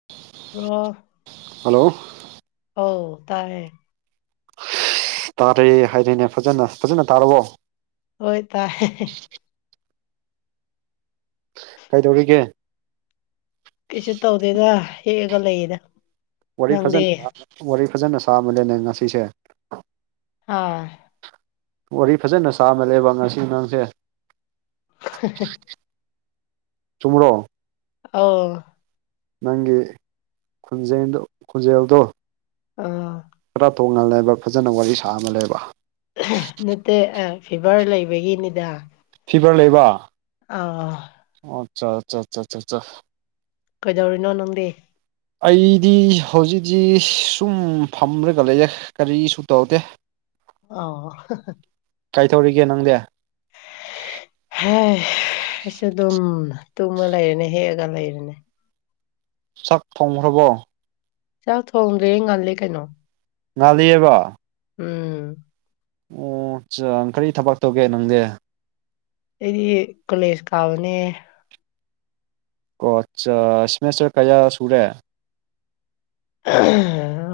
[inaudible] ꯂꯣ hello ꯑꯣ ꯇꯥꯏꯌꯦ ꯇꯥꯔꯦ ꯍꯥꯏꯔꯦꯅꯦ ꯐꯖꯅ ꯐꯖꯅ ꯇꯥꯔꯕꯣ ꯍꯣꯏ ꯇꯥꯏ ꯀꯩꯗꯧꯔꯤꯒꯦ ꯀꯩꯁꯨ ꯇꯧꯗꯦꯗ ꯍꯦꯛꯑꯒ ꯂꯩꯌꯦꯗ ꯋꯥꯔꯤ ꯅꯪꯗꯤ ꯐꯖꯅ ꯋꯥꯔꯤ ꯐꯖꯅ ꯁꯥꯃꯅꯦꯅꯦ ꯉꯁꯤꯁꯦ ꯑꯥ ꯋꯥꯔꯤ ꯐꯖꯅ ꯁꯥꯃꯜꯂꯦꯕ ꯉꯁꯤ ꯅꯪꯁꯦ [unintelligible] ꯆꯨꯝꯃꯔꯣ ꯑꯧ ꯅꯪꯒꯤ ꯈꯨꯟꯖꯦꯜꯗꯣ ꯈꯣꯟꯖꯦꯜꯗꯣ ꯑꯥ ꯈꯔ ꯇꯣꯡꯉꯥꯜꯂꯦꯕ ꯐꯖꯅ ꯋꯥꯔꯤ ꯁꯥꯃꯜꯂꯦꯕ ꯅꯠꯇꯦ ꯐꯤꯚꯔ ꯂꯩꯕꯒꯤꯅꯤꯗ ꯐꯤꯚꯔ ꯂꯩꯕ ꯑꯧ ꯑꯣ ꯑꯆꯥ ꯑꯆꯥ ꯑꯆꯥꯆꯥꯆꯥ ꯀꯩꯗꯧꯔꯤꯅꯣ ꯅꯪꯗꯤ ꯑꯩꯗꯤ ꯍꯧꯖꯤꯛꯖꯤ ꯁꯨꯝ ꯐꯝꯔꯒ ꯂꯩꯌꯦ ꯀꯔꯤꯁꯨ ꯇꯧꯗꯦ ꯑꯣ ꯀꯩꯗꯧꯔꯤꯒꯦ ꯅꯪꯗꯤ ꯍꯦ ꯑꯩꯁꯨ ꯗꯨꯝ ꯇꯨꯝꯃ ꯂꯩꯔꯦꯅꯦ ꯍꯦꯛꯑꯒ ꯂꯩꯔꯦꯅꯦ ꯆꯥꯛ ꯊꯣꯡꯈ꯭ꯔꯕꯣ ꯆꯥꯛ ꯊꯣꯡꯗ꯭ꯔꯤꯌꯦ ꯉꯜꯂꯤ ꯀꯩꯅꯣ ꯉꯜꯂꯤꯌꯦꯕ ꯎꯝ ꯑꯣ ꯆꯥ ꯀꯔꯤ ꯊꯕꯛ ꯇꯧꯒꯦ ꯅꯪꯗꯤ ꯑꯩꯗꯤ ꯀꯣꯂꯦꯖ ꯀꯥꯕꯅꯦ ꯑꯣ ꯑꯠꯆꯥ ꯁꯤꯃꯦꯁꯇꯔ ꯀꯌꯥ ꯁꯨꯔꯦ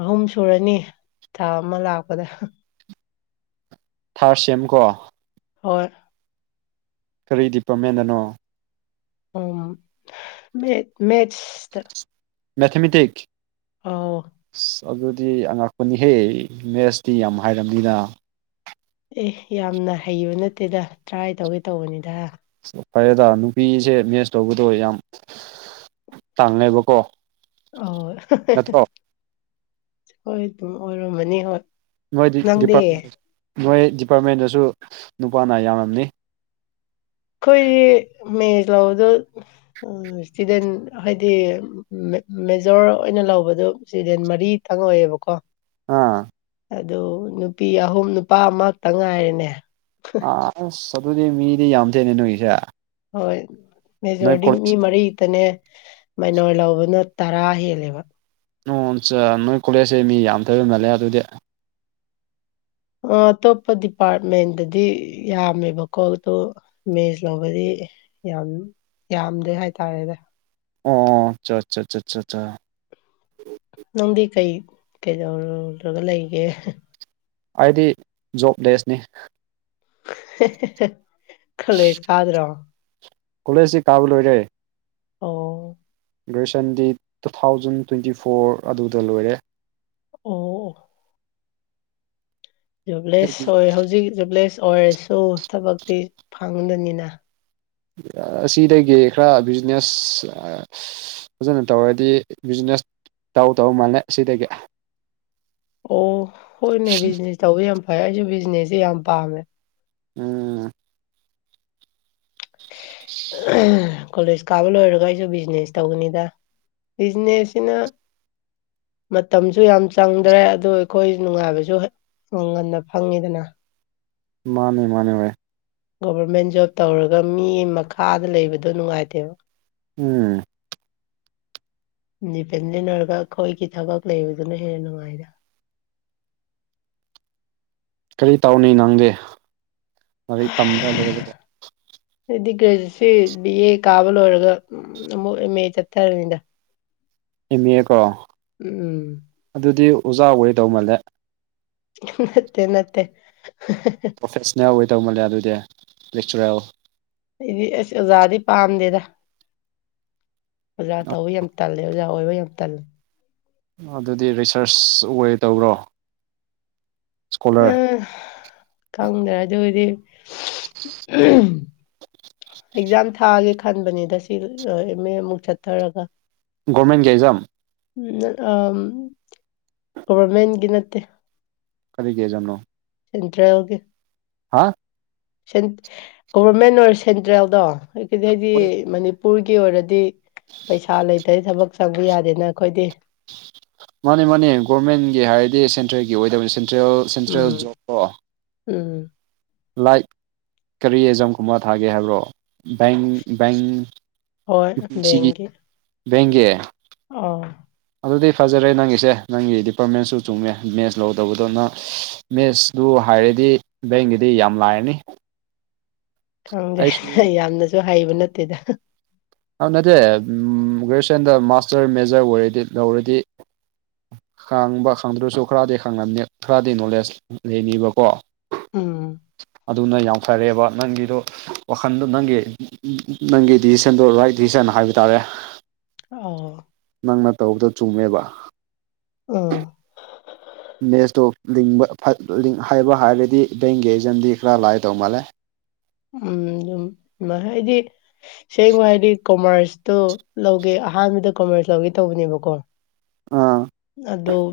ꯑꯍꯨꯝ ꯁꯨꯔꯅꯤ ꯊꯥ ꯑꯃ ꯂꯥꯛꯄꯗ ꯊꯥꯔꯠ ꯁꯦꯝꯀꯣ ꯍꯣꯏ ꯀꯔꯤ ꯗꯤꯄꯥꯔꯠꯃꯦꯟꯗꯅꯣ ꯑꯣꯝ ꯃꯦ ꯃꯦꯊꯁꯇ ꯃꯦꯊꯃꯦꯇꯤꯛꯁ ꯑꯧ ꯑꯗꯨꯗꯤ ꯑꯉꯛꯄꯅꯤꯍꯦ ꯃꯦꯊꯁꯇꯤ ꯌꯥꯝ [inaudible] ꯑꯦ ꯌꯥꯝꯅ ꯍꯩꯕ ꯅꯠꯇꯦꯗ ꯇ꯭ꯔꯥꯏ ꯇꯧꯒꯦ ꯇꯧꯕꯅꯤꯗ ꯐꯔꯦꯗ ꯅꯨꯄꯤꯁꯦ ꯃꯦꯁ ꯂꯧꯕꯗꯣ ꯌꯥꯝ ꯇꯥꯡꯉꯦꯕꯀꯣ ꯑꯧ ꯅꯠꯇ꯭ꯔꯣ ꯍꯣꯏ ꯑꯗꯨꯝ ꯑꯣꯏꯔꯝꯃꯅꯤ ꯍꯣꯏ ꯃꯣꯏꯗꯤ ꯅꯪꯗꯤ ꯗꯤꯄꯥꯔꯠꯃꯦꯟ ꯅꯣꯏ ꯗꯤꯄꯥꯔꯠꯃꯦꯟꯗꯁꯨ ꯅꯨꯄꯥꯅ ꯌꯥꯝꯔꯝꯅꯤ ꯑꯩꯈꯣꯏꯗꯤ ꯃꯦꯊꯁ ꯂꯧꯕꯗꯣ ꯁ꯭ꯇꯨꯗꯦꯟ ꯍꯥꯏꯗꯤ ꯃꯦꯖꯣꯔ ꯑꯣꯏꯅ ꯂꯧꯕꯗꯣ [inaudible] ꯃꯔꯤꯇꯪ ꯑꯣꯏꯌꯦꯕꯀꯣ ꯑꯥ ꯑꯗꯨ ꯅꯨꯄꯤ ꯑꯍꯨꯝ ꯅꯨꯄꯥ ꯑꯃꯛꯇ ꯉꯥꯏꯔꯦꯅꯦ ꯑ꯭ꯁ ꯑꯗꯨꯗꯤ ꯃꯤꯗꯤ ꯌꯥꯝ ꯗꯦꯅꯦ ꯅꯣꯏꯒꯤꯁꯦ ꯍꯣꯏ ꯅꯣꯏ ꯃꯦꯖꯣꯔꯗꯤ ꯀꯣꯂꯦꯖ ꯃꯤ ꯃꯔꯤꯇꯅꯦ ꯃꯅꯣꯔ [unintelligible] ꯂꯧꯕꯅ ꯇꯔꯥ ꯍꯦꯜꯂꯦꯕ ꯅ [unintelligible] ꯅꯣꯏ ꯀꯣꯂꯦꯖꯁꯦ ꯃꯤ ꯌꯥꯝ ꯊꯣꯏꯕꯝꯅꯜꯂꯦ [unintelligible] ꯑꯗꯨꯗꯤ ꯑꯇꯣꯞꯄ ꯗꯤꯄꯥꯔꯠꯃꯦꯟꯗꯗꯤ ꯌꯥꯝꯃꯦꯕꯀꯣ ꯑꯗꯣ ꯃꯦꯁ ꯂꯧꯕꯗꯤ ꯌꯥꯝ ꯌꯥꯝꯗꯦ ꯍꯥꯏꯇꯥꯔꯦꯗ ꯑꯣ ꯑꯆꯥ ꯆ ꯆ ꯆ ꯆ ꯅꯪꯗꯤ ꯀꯩ ꯀꯩꯗꯧꯔꯨꯔ [unintelligible] ꯒ ꯂꯩꯒꯦ ꯑꯩꯗꯤ ꯖꯣꯕꯂꯦꯁꯅꯤ ꯈꯣꯂꯦꯁ ꯀꯥꯗ꯭ꯔꯣ ꯀꯣꯂꯦꯖꯇꯤ ꯀꯥꯕ ꯂꯣꯏꯔꯦ ꯑꯧ ꯒ꯭ꯔꯦꯖꯨꯌꯦꯁꯟꯗꯤ ꯇꯨ ꯊꯥꯎꯖꯟ ꯇ꯭ꯋꯦꯟꯇꯤ ꯐꯣꯔ ꯑꯗꯨꯗ ꯂꯣꯏꯔꯦ ꯑꯣ ꯖꯨꯕꯂꯦꯁ ꯑꯣꯏ ꯍꯧꯖꯤꯛ ꯖꯣꯕꯂꯦꯁ ꯑꯣꯏꯔꯁꯨ ꯊꯕꯛꯇꯤ ꯐꯪꯗꯅꯤꯅ ꯑꯁꯤꯗꯒꯤ ꯈꯔ ꯕꯤꯖꯤꯅꯦꯁ ꯐꯖꯅ ꯇꯧꯔꯗꯤ ꯕꯤꯖꯤꯅꯦꯁ ꯇꯧ ꯇꯧ ꯃꯥꯜꯂꯦ ꯑꯁꯤꯗꯒꯤ ꯑꯣ ꯍꯣꯏꯅꯦ ꯕꯤꯖꯤꯅꯦꯁ ꯇꯧꯕ ꯌꯥꯝ ꯐꯩ ꯑꯩꯁꯨ ꯕꯤꯖꯤꯅꯦꯁꯁꯦ ꯌꯥꯝ ꯄꯥꯝꯃꯦ ꯎꯝ ꯑ ꯀꯣꯂꯦꯖ ꯀꯥꯕ ꯂꯣꯏꯔꯒ ꯑꯩꯁꯨ ꯕꯤꯖꯤꯅꯦꯁ ꯇꯧꯒꯅꯤꯗ ꯕꯤꯖꯤꯅꯦꯁꯁꯤꯅ ꯃꯇꯝꯁꯨ ꯌꯥꯝ ꯆꯪꯗ꯭ꯔꯦ ꯑꯗꯨ ꯑꯩꯈꯣꯏ ꯅꯨꯡꯉꯥꯏꯕꯁꯨ ꯎꯪ ꯉꯟꯅ ꯐꯪꯉꯤꯗꯅ ꯃꯥꯅꯦ ꯃꯥꯅꯦ ꯒꯣꯚꯔꯃꯦꯟ ꯖꯣꯕ ꯇꯧꯔꯒ ꯃꯤ ꯃꯈꯥꯗ ꯂꯩꯕꯗꯣ ꯅꯨꯡꯉꯥꯏꯇꯦꯕ ꯎꯝ ꯗꯤꯄꯦꯟꯃꯤꯟꯅꯔꯒ [unintelligible] ꯑꯩꯈꯣꯏꯒꯤ ꯊꯕꯛ ꯂꯩꯕꯗꯨꯅ ꯍꯦꯟꯅ ꯅꯨꯡꯉꯥꯏꯗ ꯀꯔꯤ ꯇꯧꯅꯤ ꯅꯪꯗꯤ ꯂꯥꯏꯔꯤꯛ ꯇꯝꯕ ꯂꯣꯏꯔꯒ ꯍꯥꯏꯗꯤ [unintelligible] ꯒ꯭ꯔꯦꯖꯨꯑꯦꯠꯁꯤ ꯕꯤ ꯑꯦ ꯀꯥꯕ ꯂꯣꯏꯔꯒ ꯑꯃꯨꯛ ꯑꯦꯝ ꯑꯦ ꯆꯠꯊꯔꯅꯤꯗ ꯑꯦꯝ ꯑꯦ ꯀꯣ ꯎꯝ ꯑꯗꯨꯗꯤ ꯑꯣꯖꯥ ꯑꯣꯏꯗꯧ ꯃꯜꯂꯦ ꯅꯠꯇꯦ ꯅꯠꯇꯦ ꯄ꯭ꯔꯣꯐꯦꯁꯅꯦꯜ ꯑꯣꯏ ꯇꯧꯃꯜꯂꯦ ꯑꯗꯨꯗꯤ ꯂꯦꯛꯆꯔꯦꯜ ꯑꯩꯗꯤ ꯑ꯭ꯁ ꯑꯣꯖꯥꯗꯤ ꯄꯥꯝꯗꯦꯗ ꯑꯣꯖꯥ ꯇꯧꯕ ꯌꯥꯝ ꯇꯜꯂꯦ ꯑꯣꯖꯥ ꯑꯣꯏꯕ ꯌꯥꯝ ꯇꯜꯂꯦ ꯑꯗꯨꯗꯤ ꯔꯤꯁ꯭ꯔꯁ ꯑꯣꯏ ꯇꯧꯔꯣ ꯈꯪꯗ꯭ꯔꯦ ꯑꯗꯨꯗꯤ ꯑꯦꯛꯖꯥꯝ ꯊꯥꯒꯦ ꯈꯟꯕꯅꯤꯗ ꯁꯤ ꯂꯣꯏꯔ ꯑꯦꯝ ꯑꯦ ꯑꯃꯨꯛ ꯆꯠꯊꯔꯒ ꯒꯣꯔꯃꯦꯟꯒꯤ ꯑꯦꯛꯖꯥꯝ ꯒꯣꯕꯔꯃꯦꯟꯒꯤ ꯅꯠꯇꯦ ꯀꯔꯤꯒꯤ ꯑꯦꯛꯖꯥꯝꯅꯣ ꯁꯦꯟꯇ꯭ꯔꯦꯜꯒꯦ ꯍꯥ ꯁꯦꯟ ꯒꯣꯚꯔꯃꯦꯟ ꯑꯣꯢꯔ ꯁꯦꯟꯇ꯭ꯔꯦꯜꯗꯣ ꯑꯗꯨꯗꯩꯗꯤ ꯃꯅꯤ ꯄꯨꯔꯒꯤ ꯑꯣꯢꯔꯗꯤ ꯄꯩꯁꯥ ꯂꯩꯇꯗꯤ ꯊꯕꯛ ꯆꯪꯕ ꯌꯥꯗꯦꯅ ꯑꯈꯣꯢꯗꯤ ꯃꯥꯅꯦ ꯃꯥꯅꯦ ꯒꯣꯔꯃꯦꯟꯒꯤ ꯍꯥꯢꯔꯗꯤ ꯁꯦꯟꯇ꯭ꯔꯦꯜꯒꯤ ꯑꯣꯢꯗꯕꯅꯤ ꯁꯦꯟꯇ꯭ꯔꯦꯜ ꯁꯦꯟꯇ꯭ꯔꯦꯜ ꯎꯝ ꯖꯣꯕꯇꯣ ꯎꯝ ꯂꯥꯏꯠ ꯀꯔꯤ ꯑꯦꯖꯝ ꯀꯨꯝꯕ ꯊꯥꯒꯦ ꯍꯥꯢꯕ꯭ꯔꯣ ꯕꯦꯡ ꯕꯦꯡ ꯍꯣꯏ ꯌꯨ ꯄꯤ ꯁꯤꯒꯤ ꯕꯦꯡꯒꯤ ꯑꯣ ꯑꯗꯨꯗꯤ ꯐꯖꯔꯦ ꯅꯪꯒꯤꯁꯦ ꯅꯪꯒꯤ ꯗꯤꯄꯥꯔꯠꯃꯦꯟꯁꯨ ꯆꯨꯝꯃꯦ ꯃꯦꯁ ꯂꯧꯗꯧꯕꯗꯣ ꯅ ꯃꯦꯁꯗꯨ ꯍꯥꯢꯔꯗꯤ ꯕꯦꯡꯒꯤꯗꯤ ꯌꯥꯝ ꯂꯥꯢꯔꯅꯤ ꯈꯪꯗꯦ ꯌꯥꯝꯅꯁꯨ ꯍꯩꯕ ꯅꯠꯇꯦꯗ ꯑ ꯅꯠꯇꯦ ꯎꯝ ꯒ꯭ꯔꯦꯖꯨꯑꯦꯁꯟꯗ ꯃꯥꯁꯇꯔ ꯃꯦꯖꯔ ꯑꯣꯢꯔꯗꯤ ꯂꯧꯔꯗꯤ ꯈꯥꯡꯕ ꯈꯪꯗ꯭ꯔꯁꯨ ꯈꯔꯗꯤ ꯈꯪꯂꯝꯅꯤ ꯈꯔꯗꯤ ꯅꯣꯂꯦꯖ ꯂꯩꯅꯤꯕꯀꯣ ꯎꯝ ꯑꯗꯨꯅ ꯌꯥꯝ ꯐꯔꯦꯕ ꯅꯪꯒꯤꯗꯣ ꯋꯥꯈꯟꯗꯣ ꯅꯪꯒꯤ ꯅꯪꯒꯤ ꯗꯤꯁꯤꯁꯟ ꯗꯣ ꯔꯥꯢꯠ ꯗꯤꯁꯤꯖꯟ ꯍꯥꯢꯕ ꯇꯥꯔꯦ ꯑꯣ ꯅꯪꯅ ꯇꯧꯕꯗꯨ ꯆꯨꯝꯃꯦꯕ ꯎꯝ ꯃꯦꯁꯇꯣ ꯂꯤꯡꯕ ꯐꯠ ꯂꯤꯡ ꯍꯩꯕ ꯍꯥꯢꯔꯗꯤ ꯕꯦꯡꯒꯤ ꯑꯦꯖꯥꯝꯗꯤ ꯈꯔ ꯂꯥꯢꯒ ꯇꯧ ꯃꯥꯜꯂꯦ ꯎꯝ ꯑꯗꯨꯝ ꯍꯥꯢꯗꯤ ꯁꯦꯡꯅꯣ ꯍꯥꯢꯗꯤ ꯀꯣꯃꯔꯁ ꯇꯣ ꯂꯧꯒꯦ ꯑꯍꯥꯟꯕꯗ ꯀꯃꯔꯁ ꯂꯧꯒꯦ ꯇꯧꯕꯅꯦꯕꯀꯣ ꯑ ꯑꯗꯨꯝ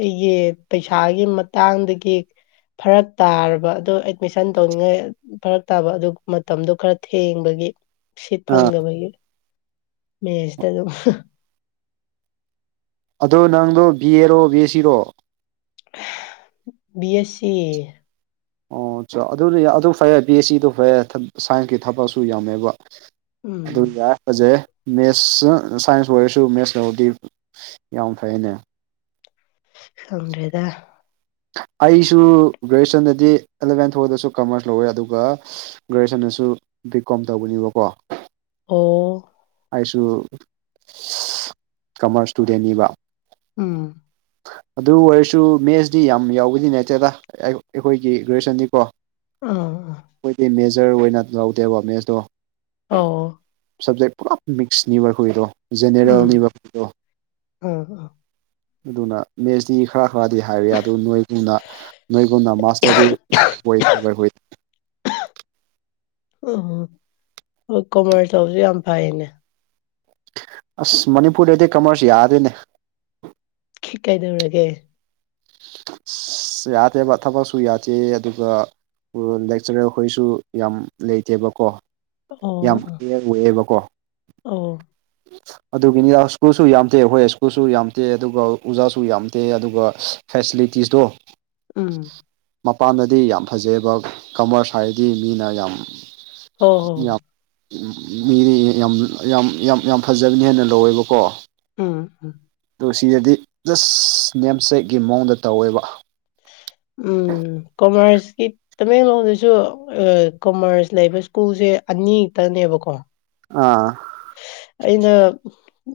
ꯑꯩꯒꯤ ꯄꯩꯁꯥꯒꯤ ꯃꯇꯥꯡꯗꯒꯤ ꯐꯔꯛ ꯇꯥꯔꯕ ꯑꯗꯣ ꯃꯤꯁꯟ ꯇꯧꯅꯤꯡꯉꯥꯢ ꯐꯔꯛ ꯇꯥꯕ ꯑꯗꯨ ꯃꯇꯝꯗꯣ ꯈꯔ ꯊꯦꯡꯕꯒꯤ ꯁꯤꯠ ꯑꯥ ꯐꯪꯗꯕꯒꯤ ꯃꯦꯁꯇ ꯑꯗꯨꯝ ꯑꯗꯣ ꯅꯪꯗꯣ ꯕꯤ ꯑꯦꯔꯣ ꯕꯤ ꯑꯦꯁ ꯁꯤꯔꯣ ꯕꯤ ꯑꯦꯁ ꯁꯤ ꯑꯣ ꯆꯥ ꯑꯗꯨꯗꯤ ꯑꯗꯨ ꯐꯩ ꯕꯤ ꯑꯦꯁ ꯁꯤ ꯑꯗꯨ ꯐꯩ ꯁꯥꯏꯟꯁꯀꯤ ꯊꯕꯛꯁꯨ ꯌꯥꯝꯃꯦꯕ ꯑꯗꯨ ꯎꯝ ꯌꯥꯢ ꯐꯖꯩꯍꯦ ꯃꯦꯠꯁ ꯁꯥꯏꯟꯁ ꯑꯣꯢꯔꯁꯨ ꯃꯦꯠꯁ ꯂꯧꯔꯗꯤ ꯌꯥꯝ ꯐꯩꯅꯦ ꯈꯪꯗ꯭ꯔꯦꯗ ꯑꯩꯁꯨ ꯒ꯭ꯔꯦꯖꯨꯋꯦꯁꯟꯗꯗꯤ ꯑꯦꯂꯚꯦꯟ ꯐꯥꯎꯗꯁꯨ ꯀꯃꯔꯁ ꯂꯧꯋꯦ ꯑꯗꯨꯒ ꯒ꯭ꯔꯦꯖꯨꯑꯦꯁꯟꯗꯁꯨ ꯕꯤ ꯀꯣꯝ ꯇꯧꯕꯅꯦꯕꯀꯣ ꯑꯣ ꯑꯩꯁꯨ ꯏꯁ ꯀꯃꯔꯁ ꯏꯁꯇꯨꯗꯦꯟꯅꯤꯕ ꯎꯝ ꯑꯗꯨ ꯑꯣꯢꯔꯁꯨ ꯃꯦꯠꯁꯇꯤ ꯌꯥꯝ ꯌꯥꯎꯕꯗꯤ ꯅꯠꯇꯦꯗ ꯑꯩꯈꯣꯢꯒꯤ ꯒ꯭ꯔꯦꯖꯨꯌꯦꯁꯟꯗꯤ ꯀꯣ ꯑ ꯈꯣꯢꯗꯤ ꯃꯦꯖꯔ ꯑꯣꯢꯅ ꯂꯧꯗꯦꯕ ꯃꯦꯠꯁꯇꯣ ꯑꯧ ꯁꯕꯖꯦꯛ ꯄꯨꯔꯥ ꯃꯤꯛꯁꯅꯤꯕ ꯑꯈꯣꯢꯗꯣ ꯎꯝ ꯖꯦꯅꯦꯔꯦꯜꯅꯤꯕ ꯑꯈꯣꯢꯗꯣ ꯑꯥ ꯑꯥ ꯑꯗꯨꯅ ꯃꯦꯠꯁꯇꯤ ꯈꯔ ꯈꯔꯗꯤ ꯍꯥꯢꯔꯦ ꯑꯗꯨ ꯅꯣꯢꯒꯨꯝꯅ ꯅꯣꯏꯒꯨꯝꯅ ꯃꯥꯁ ꯇꯔꯗꯤ ꯑꯣꯢꯗꯦꯕ ꯑꯩꯈꯣꯢ ꯑꯣꯍ ꯑꯣꯍꯣ [unintelligible] ꯇꯧꯕꯁꯨ ꯌꯥꯝ ꯐꯩꯌꯦꯅꯦ ꯑꯁ ꯃꯅꯤꯄꯨꯔꯗꯗꯤ ꯀꯃ꯭ꯔꯁ ꯌꯥꯗꯦꯅꯦ ꯁꯤ ꯀꯩꯗꯧꯔꯒꯦ ꯑꯁ ꯌꯥꯗꯦꯕ ꯊꯕꯛꯁꯨ ꯌꯥꯗꯦ ꯑꯗꯨꯒ [unintelligible] ꯂꯦꯛꯆꯔꯦꯜ ꯈꯣꯏꯁꯨ ꯌꯥꯝ ꯂꯩꯇꯦꯕꯀꯣ ꯌꯥꯝ ꯑꯣ ꯀꯤꯌꯔ ꯑꯣꯏꯌꯦꯕꯀꯣ ꯑꯣ ꯑꯗꯨꯒꯤꯅꯤ ꯁ꯭ꯀꯨꯜꯁꯨ ꯌꯥꯝꯗꯦ ꯍꯣꯏ ꯁ꯭ꯀꯨꯜꯁꯨ ꯌꯥꯝꯗꯦ ꯑꯗꯨꯒ ꯑꯣꯖꯥꯁꯨ ꯌꯥꯝꯗꯦ ꯑꯗꯨꯒ ꯐꯦꯁꯤꯂꯤꯇꯤꯁ ꯗꯣ ꯎꯨꯝ ꯃꯄꯥꯟꯗꯗꯤ ꯌꯥꯝ ꯐꯖꯩꯌꯦꯕ ꯀꯃ꯭ꯔꯁ ꯍꯥꯏꯔꯗꯤ ꯃꯤꯅ ꯌꯥꯝ ꯍꯣ ꯍꯣ ꯌꯥꯝ ꯃꯤꯗꯤ ꯌꯥꯝ ꯌꯥꯝ ꯌꯥꯝ ꯌꯥꯝ ꯐꯖꯕꯅꯤ ꯍꯥꯏꯅ ꯂꯧꯋꯦꯕꯀꯣ ꯎꯝ ꯎꯨ ꯗꯨ ꯁꯤꯗꯗꯤ ꯖꯁ ꯅꯦꯝꯁꯦꯛꯀꯤ ꯃꯑꯣꯡꯗ ꯇꯧꯋꯦꯕ꯫ ꯎꯝ ꯀꯃ꯭ꯔꯁꯀꯤ ꯇꯃꯦꯡꯂꯣꯡꯗꯁꯨ ꯑ ꯀꯃ꯭ꯔꯁ ꯂꯩꯕ ꯁ꯭ꯀꯨꯜꯁꯦ ꯑꯅꯤ ꯈꯛꯇꯅꯦꯕꯀꯣ ꯑꯥ ꯑꯩꯅ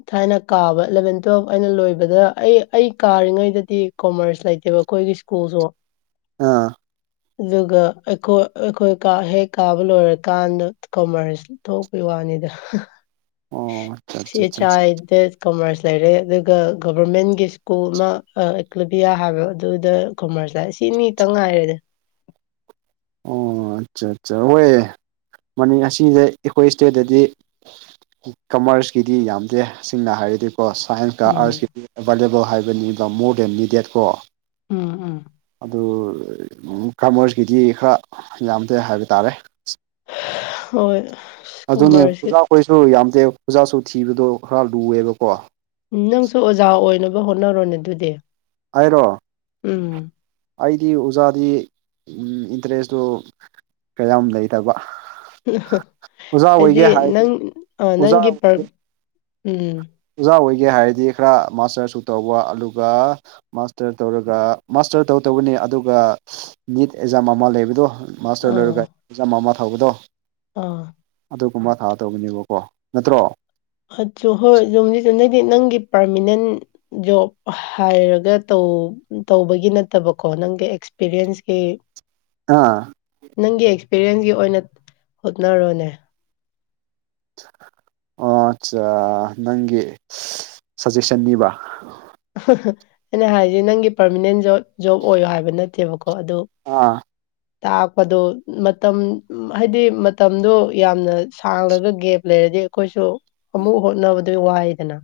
ꯊꯥꯏꯅ ꯀꯥꯕ ꯑꯦꯂꯚꯦꯟ ꯇꯨꯋꯦꯜꯄ ꯑꯩꯅ ꯂꯣꯏꯕꯗ ꯑꯩ ꯑꯩ ꯀꯥꯔꯤꯉꯩꯗꯗꯤ ꯀꯣꯃ꯭ꯔꯁ ꯂꯩꯇꯦꯕ ꯑꯩꯈꯣꯏꯒꯤ ꯁ꯭ꯀꯨꯜꯁꯨ ꯑꯥ ꯑꯗꯨꯒ ꯑꯩꯈꯣꯏ ꯑꯩꯈꯣꯏ ꯀꯥ ꯍꯦꯛ ꯀꯥꯕ ꯂꯣꯏꯔꯀꯥꯟꯗ ꯀꯣꯃ꯭ꯔꯁ ꯊꯣꯛꯄꯩ ꯋꯥꯅꯤꯗ ꯑꯣ ꯑꯆꯥ ꯑꯆꯥ [unintelligible] ꯗꯦꯠ ꯀꯃ꯭ꯔꯁ ꯂꯩꯔꯦ ꯑꯗꯨꯒ ꯒꯕꯔꯃꯦꯟꯒꯤ ꯁ꯭ꯀꯨꯜ ꯑꯃ ꯑꯥ ꯑꯦꯀ꯭ꯂꯕꯤꯌꯥ ꯍꯥꯏꯕ ꯑꯗꯨꯗ ꯀꯣꯃ꯭ꯔꯁ ꯂꯥꯏ ꯁꯤꯅꯤꯇꯪ ꯉꯥꯏꯔꯦꯗ ꯑꯣ ꯑꯠꯆꯥ ꯑꯠꯆꯥ ꯍꯣꯏ ꯃꯅꯤ [unintelligible] ꯑꯩꯈꯣꯏ ꯏꯁꯇꯦꯠꯇꯗꯤ ꯀꯨ ꯀꯃ꯭ꯔꯁꯀꯤꯗꯤ ꯌꯥꯝꯗꯦ ꯁꯦꯡꯅ ꯍꯥꯏꯔꯗꯤ ꯀꯣ ꯁꯥꯏꯟꯁꯀ ꯎꯝ ꯑꯥꯔꯠꯁꯀꯤꯗꯤ ꯑꯦꯕꯥꯏꯂꯦꯕꯜ ꯍꯥꯏꯕꯅꯤꯕ ꯃꯣꯔ ꯗꯦꯟ ꯅꯤꯗꯦꯠ ꯀꯣ ꯎꯝ ꯎꯝ ꯗꯨ ꯀꯃ꯭ꯔꯁꯀꯤꯗꯤ ꯈꯔ ꯌꯥꯝꯗꯦ ꯍꯥꯏꯕ ꯇꯥꯔꯦ꯫ ꯍꯣꯏ ꯀꯃ꯭ꯔꯁꯁꯤ ꯈꯣꯏꯁꯨ ꯌꯥꯝꯗꯦ ꯑꯣꯖꯥꯁꯨ ꯊꯤꯕꯗꯣ ꯈꯔ ꯂꯨꯑꯦꯕꯀꯣ ꯎꯨꯝ ꯅꯪꯁꯨ ꯑꯣꯖꯥ ꯑꯣꯏꯅꯕ ꯍꯣꯠꯅꯔꯣꯅꯦ ꯑꯗꯨꯗꯤ꯫ ꯑꯩꯔꯣ ꯎꯨꯝ ꯑꯩꯗꯤ ꯑꯣꯖꯥꯗꯤ ꯎꯨꯝ ꯏꯟꯇꯔꯦꯁꯇꯨ ꯀꯌꯥꯝ ꯂꯩꯇꯕ ꯎꯨꯝꯍ ꯑꯣꯖꯥ ꯍꯑꯩꯗꯤ ꯑꯣꯏꯒꯦ ꯍꯥꯏꯔꯗꯤ ꯅꯪ ꯑꯥ ꯑꯣꯖꯥ ꯅꯪꯒꯤ ꯄꯔ ꯑꯣꯏꯒꯦ ꯎꯝ ꯑꯣꯖꯥ ꯑꯣꯏꯒꯦ ꯍꯥꯏꯔꯗꯤ ꯈꯔ ꯃꯥꯁꯇꯔꯁꯨ ꯇꯧꯕ ꯑꯗꯨꯒ ꯃꯥꯁꯇꯔ ꯇꯧꯔꯒ ꯃꯥꯁꯇꯔ ꯇꯧꯗꯧꯕꯅꯦ ꯑꯗꯨꯒ ꯅꯤꯠ ꯑꯦꯛꯖꯥꯝ ꯑꯃ ꯂꯩꯕꯗꯣ ꯃꯥꯁꯇꯔ ꯂꯣꯏꯔꯒ ꯑꯥ ꯑꯦꯛꯖꯥꯝ ꯑꯃ ꯊꯥꯕꯗꯣ ꯑꯥ ꯑꯗꯨꯒꯨꯝꯕ ꯊꯥꯇꯧꯕꯅꯦꯕꯀꯣ ꯅꯠꯇ꯭ꯔꯣ ꯍꯣꯏ ꯆꯥ ꯍꯣꯏ [unintelligible] ꯅꯪꯒꯤ ꯄꯥꯔꯃꯤꯅꯦꯟ ꯖꯣꯕ ꯍꯥꯏꯔꯒ ꯇꯧ ꯇꯧꯕꯒꯤ ꯅꯠꯇꯕꯀꯣ ꯅꯪꯒꯤ ꯑꯦꯛꯁꯄꯤꯔꯤꯌꯦꯟꯁꯀꯤ [inaudible] ꯑꯥ ꯅꯪꯒꯤ ꯑꯦꯛꯁꯄꯤꯌꯦꯟꯁꯀꯤ ꯑꯣꯏꯅ ꯍꯣꯠꯅꯔꯣꯅꯦ ꯑꯠꯆꯥ ꯅꯪꯒꯤ ꯁꯖꯦꯁꯟꯅꯤꯕ ꯑꯩꯅ ꯍꯥꯏꯁꯦ ꯅꯪꯒꯤ ꯄꯔꯃꯤꯅꯦꯟ ꯖꯣꯞ ꯖꯣꯞ ꯑꯣꯏꯌꯣ ꯍꯥꯏꯕ ꯅꯠꯇꯦꯕꯀꯣ ꯑꯗꯨ ꯑꯥ ꯇꯥꯛꯄꯗꯨ ꯃꯇꯝ ꯍꯥꯏꯗꯤ ꯃꯇꯝꯗꯣ ꯌꯥꯝꯅ ꯁꯥꯡꯂꯒ ꯒꯦꯞ ꯂꯩꯔꯗꯤ ꯑꯩꯈꯣꯏꯁꯨ ꯑꯃꯨꯛ ꯍꯣꯠꯅꯕꯗꯨ ꯋꯥꯏꯗꯅ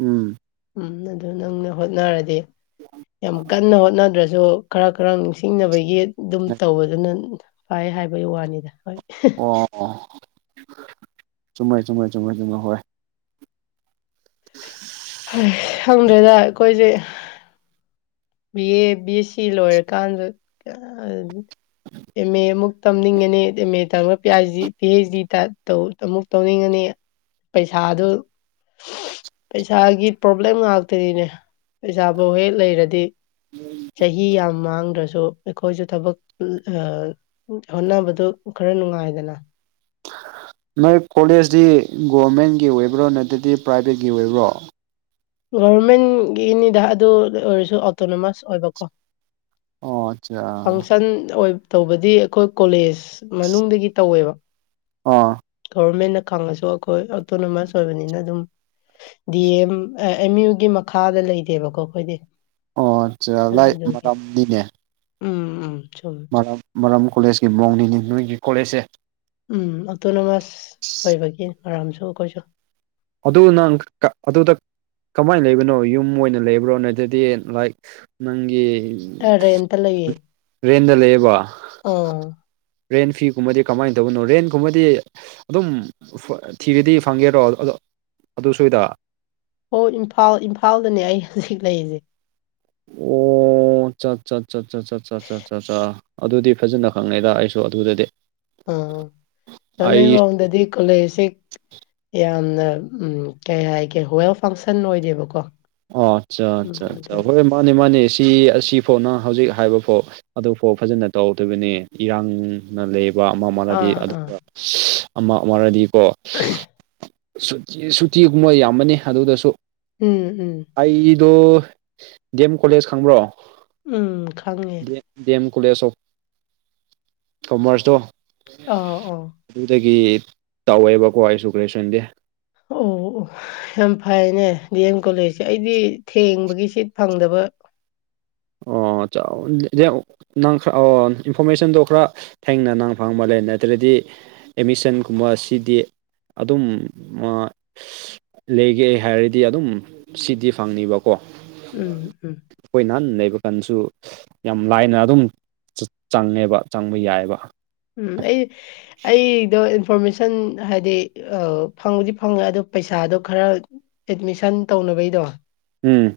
ꯎꯝ ꯎꯝ ꯑꯗꯨ ꯅꯪꯅ ꯍꯣꯠꯅꯔꯗꯤ ꯌꯥꯝ ꯀꯟꯅ ꯍꯣꯠꯅꯗ꯭ꯔꯁꯨ ꯈꯔ ꯈꯔ ꯅꯤꯡꯁꯤꯡꯅꯕꯒꯤ ꯑꯗꯨꯝ ꯇꯧꯕꯗꯨꯅ ꯄꯥꯏ ꯍꯥꯏꯕꯩ ꯋꯥꯅꯤꯗ ꯍꯣꯏ ꯑꯣ ꯆꯨꯝꯃꯦ ꯆꯨꯝꯃꯦ ꯆꯨꯝꯃꯦ ꯆꯨꯝꯃꯦ ꯍꯣꯏ ꯈꯪꯗ꯭ꯔꯦꯗ ꯑꯩꯈꯣꯏꯁꯦ ꯕꯤ꯬ꯑꯦ ꯕꯤ꯬ꯑꯦꯁ꯬ꯁꯤ ꯂꯣꯏꯔ ꯀꯥꯟꯗ ꯀꯥꯏꯗꯅꯣ ꯑꯦꯝ꯬ꯑꯦ ꯑꯃꯨꯛ ꯇꯝꯅꯤꯡꯉꯅꯤ ꯑꯦꯝ꯬ꯑꯦ ꯇꯝꯃ ꯄꯤ꯬ꯑꯥꯏ꯬ꯖꯤ ꯄꯤ꯬ꯑꯩꯩꯆ꯬ꯗꯤ ꯇꯥ ꯇꯧ ꯑꯃꯨꯛ ꯇꯧꯅꯤꯡꯉꯅꯤ ꯄꯩꯁꯥꯗꯨ ꯄꯩꯁꯥꯒꯤ ꯄ꯭ꯔꯣꯕ꯭ꯂꯦꯝ ꯉꯥꯛꯇꯅꯤꯅꯦ ꯄꯩꯁꯥꯕꯨ ꯍꯦꯛ ꯂꯩꯔꯗꯤ ꯆꯍꯤ ꯌꯥꯝ ꯃꯥꯡꯗ꯭ꯔꯁꯨ ꯑꯩꯈꯣꯏꯁꯨ ꯊꯥꯕꯛ ꯑꯥ ꯍꯣꯠꯅꯕꯗꯨ ꯈꯔ ꯅꯨꯡꯉꯥꯏꯗꯅ ꯅꯣꯏ ꯀꯣꯂꯦꯖꯇꯤ ꯒꯣꯚꯃꯦꯟꯒꯤ ꯑꯣꯏꯕ꯭ꯔꯣ ꯅꯠꯇ꯭ꯔꯗꯤ ꯄ꯭ꯔꯥꯏꯚꯦꯠꯀꯤ ꯑꯣꯏꯕ꯭ꯔꯣ ꯒꯣꯚꯔꯃꯦꯟꯒꯤꯅꯤꯗ ꯑꯗꯨ ꯑꯣꯏꯔꯁꯨ ꯑꯣꯇꯣꯅꯣꯃꯁ ꯑꯣꯏꯕꯀꯣ ꯑꯣ ꯑꯠꯆꯥ ꯐꯪꯁꯟ ꯑꯣꯏ ꯇꯧꯕꯗꯤ ꯑꯩꯈꯣꯏ ꯀꯣꯂꯦꯖ ꯃꯅꯨꯡꯗꯒꯤ ꯇꯧꯋꯦꯕ ꯑꯣ ꯒꯣꯕꯔꯃꯦꯟꯅ ꯈꯪꯉꯁꯨ ꯑꯩꯈꯣꯏ ꯑꯣꯇꯣꯅꯣꯃꯁ ꯑꯣꯏꯕꯅꯤꯅ ꯑꯗꯨꯝ ꯗꯤ꯬ꯑꯦꯝ ꯑꯦꯝ꯬ꯌꯨꯒꯤ ꯃꯈꯥꯗ ꯂꯩꯇꯦꯕꯀꯣ ꯑꯩꯈꯣꯏꯗꯤ ꯑꯣ ꯆꯥ ꯂꯥꯏꯛ ꯑꯗꯨꯒꯤ ꯃꯔꯝꯅꯤꯅꯦ ꯎꯝ ꯎꯝ ꯆꯨꯝꯃꯦ ꯃꯔꯥꯝ ꯃꯔꯥꯝ ꯀꯣꯂꯦꯖꯀꯤ ꯃꯑꯣꯡꯅꯤꯅꯦ ꯅꯣꯏꯒꯤ ꯀꯣꯂꯦꯖꯁꯦ ꯎꯝ ꯑꯣꯇꯣꯅꯣꯃꯁ ꯑꯣꯏꯕꯒꯤ ꯃꯔꯥꯝꯁꯨ ꯑꯩꯈꯣꯏꯁꯨ ꯑꯗꯨ ꯅꯪ ꯀ ꯑꯗꯨꯗ ꯀꯃꯥꯏꯟ ꯂꯩꯕꯅꯣ ꯌꯨꯝ ꯑꯣꯏꯅ ꯂꯩꯕ꯭ꯔꯣ ꯅꯠꯇꯗꯤ ꯂꯥꯏꯛ ꯅꯪꯒꯤ ꯇ ꯔꯦꯟꯇ ꯂꯩꯌꯦ ꯔꯦꯟꯗ ꯂꯩꯌꯦꯕ ꯑꯝ ꯔꯦꯟ ꯐꯤꯒꯨꯝꯕꯗꯤ ꯀꯃꯥꯏꯟ ꯇꯧꯕꯅꯣ ꯔꯦꯟꯒꯨꯝꯕꯗꯤ ꯑꯗꯨꯝ ꯊꯤꯔꯗꯤ ꯐꯪꯒꯦꯔꯣ ꯑꯗꯨ ꯁ꯭ꯋꯥꯏꯗ ꯍꯣꯏ ꯏꯝꯐꯥꯜ ꯏꯝꯐꯥꯜꯗꯅꯦ ꯑꯩ ꯍꯧꯖꯤꯛ ꯂꯩꯔꯤꯁꯤ [inaudible] ꯑꯣ ꯆꯥ ꯆꯥ ꯆꯥ ꯆꯥ ꯆꯥ ꯆꯥ ꯆꯥ ꯆꯥ ꯆꯥ ꯑꯗꯨꯗꯤ ꯐꯖꯅ ꯈꯪꯅꯩꯗ ꯑꯩꯁꯨ ꯑꯗꯨꯗꯗꯤ ꯑꯝ [unintelligible] ꯑꯩ ꯃꯑꯣꯡꯗꯗꯤ ꯀꯣꯂꯦꯖꯁꯤ ꯌꯥꯝꯅ ꯎꯝ ꯀꯩ ꯍꯥꯏꯒꯦ ꯋꯦꯜ ꯐꯪꯁꯟ ꯑꯣꯏꯗꯦꯕꯀꯣ ꯑꯣ ꯑꯠꯆꯥ ꯎꯝ ꯑꯗꯨ ꯑꯠꯆꯥ ꯍꯣꯏ ꯃꯥꯅꯦ ꯃꯥꯅꯦ ꯁꯤ ꯑꯁꯤ ꯐꯥꯎꯅ ꯍꯧꯖꯤꯛ ꯍꯥꯏꯕ ꯐꯥꯎ ꯑꯗꯨ ꯐꯥꯎ ꯐꯖꯅ ꯇꯧꯗꯣꯏꯕꯅꯦ ꯏꯔꯥꯡ ꯂꯩꯕ ꯑꯃ ꯃꯔꯗꯤ ꯑꯥ ꯑꯥ ꯑꯗꯨꯒ ꯑꯃ ꯑꯃꯔꯗꯤꯀꯣ ꯁꯨꯇꯤ ꯁꯨꯇꯤꯒꯨꯝꯕ ꯌꯥꯝꯃꯅꯤ ꯑꯗꯨꯗꯁꯨ ꯎꯝ ꯎꯝ ꯑꯩꯗꯨ ꯗꯤ꯬ꯑꯦꯝ ꯀꯣꯂꯦꯖ ꯈꯪꯕ꯭ꯔꯣ ꯎꯝ ꯈꯪꯉꯦ ꯗꯤ ꯑꯦꯝ ꯀꯣꯂꯦꯖ ꯑꯣꯐ ꯀꯣꯃꯔꯁꯇꯣ ꯑ ꯑꯣ ꯑꯗꯨꯗꯒꯤ ꯇꯧꯋꯦꯕꯀꯣ ꯑꯩꯁꯨ ꯒ꯭ꯔꯦꯖꯨꯋꯟ ꯗꯤ ꯑꯣ ꯑꯣ ꯌꯥꯝ ꯐꯩꯅꯦ ꯗꯤ ꯑꯦꯝ ꯀꯣꯂꯦꯖꯁꯦ ꯑꯩꯗꯤ ꯊꯦꯡꯕꯒꯤ ꯁꯤꯠ ꯐꯪꯗꯕ ꯑꯣ ꯆꯥꯎꯋꯤꯟ [unintelligible] ꯅꯪ ꯈꯔ ꯑꯣ ꯏꯟꯐꯣꯔꯃꯦꯁꯟꯗꯣ ꯈꯔ ꯊꯦꯡꯅ ꯅꯪ ꯐꯪꯕ ꯂꯩ ꯅꯠꯇ꯭ꯔꯗꯤ ꯑꯦꯃꯤꯁꯟꯒꯨꯝꯕ ꯁꯤꯗꯤ ꯑꯗꯨꯝ ꯑꯥ ꯂꯩꯒꯦ ꯍꯥꯏꯔꯗꯤ ꯑꯗꯨꯝ ꯁꯤꯗꯤ ꯐꯪꯅꯤꯕ ꯎꯝ ꯎꯝ ꯑꯈꯣꯏ ꯅꯍꯥꯟ ꯂꯩꯕ ꯀꯥꯟꯗꯁꯨ ꯌꯥꯝ ꯂꯥꯏꯅ ꯑꯗꯨꯝ ꯆꯪ ꯆꯪꯉꯦꯕ ꯆꯪꯕ ꯌꯥꯏꯕ ꯎꯝ ꯑꯩ ꯑꯩꯗꯣ ꯏꯟꯐꯣꯔꯃꯦꯁꯟ ꯍꯥꯏꯗꯤ ꯑꯥ ꯐꯪꯕꯨꯗꯤ ꯐꯪꯉꯦ ꯑꯗꯣ ꯄꯩꯁꯥꯗꯣ ꯈꯔ ꯑꯦꯠꯃꯤꯁꯟ ꯇꯧꯅꯕꯩꯗꯣ ꯎꯝ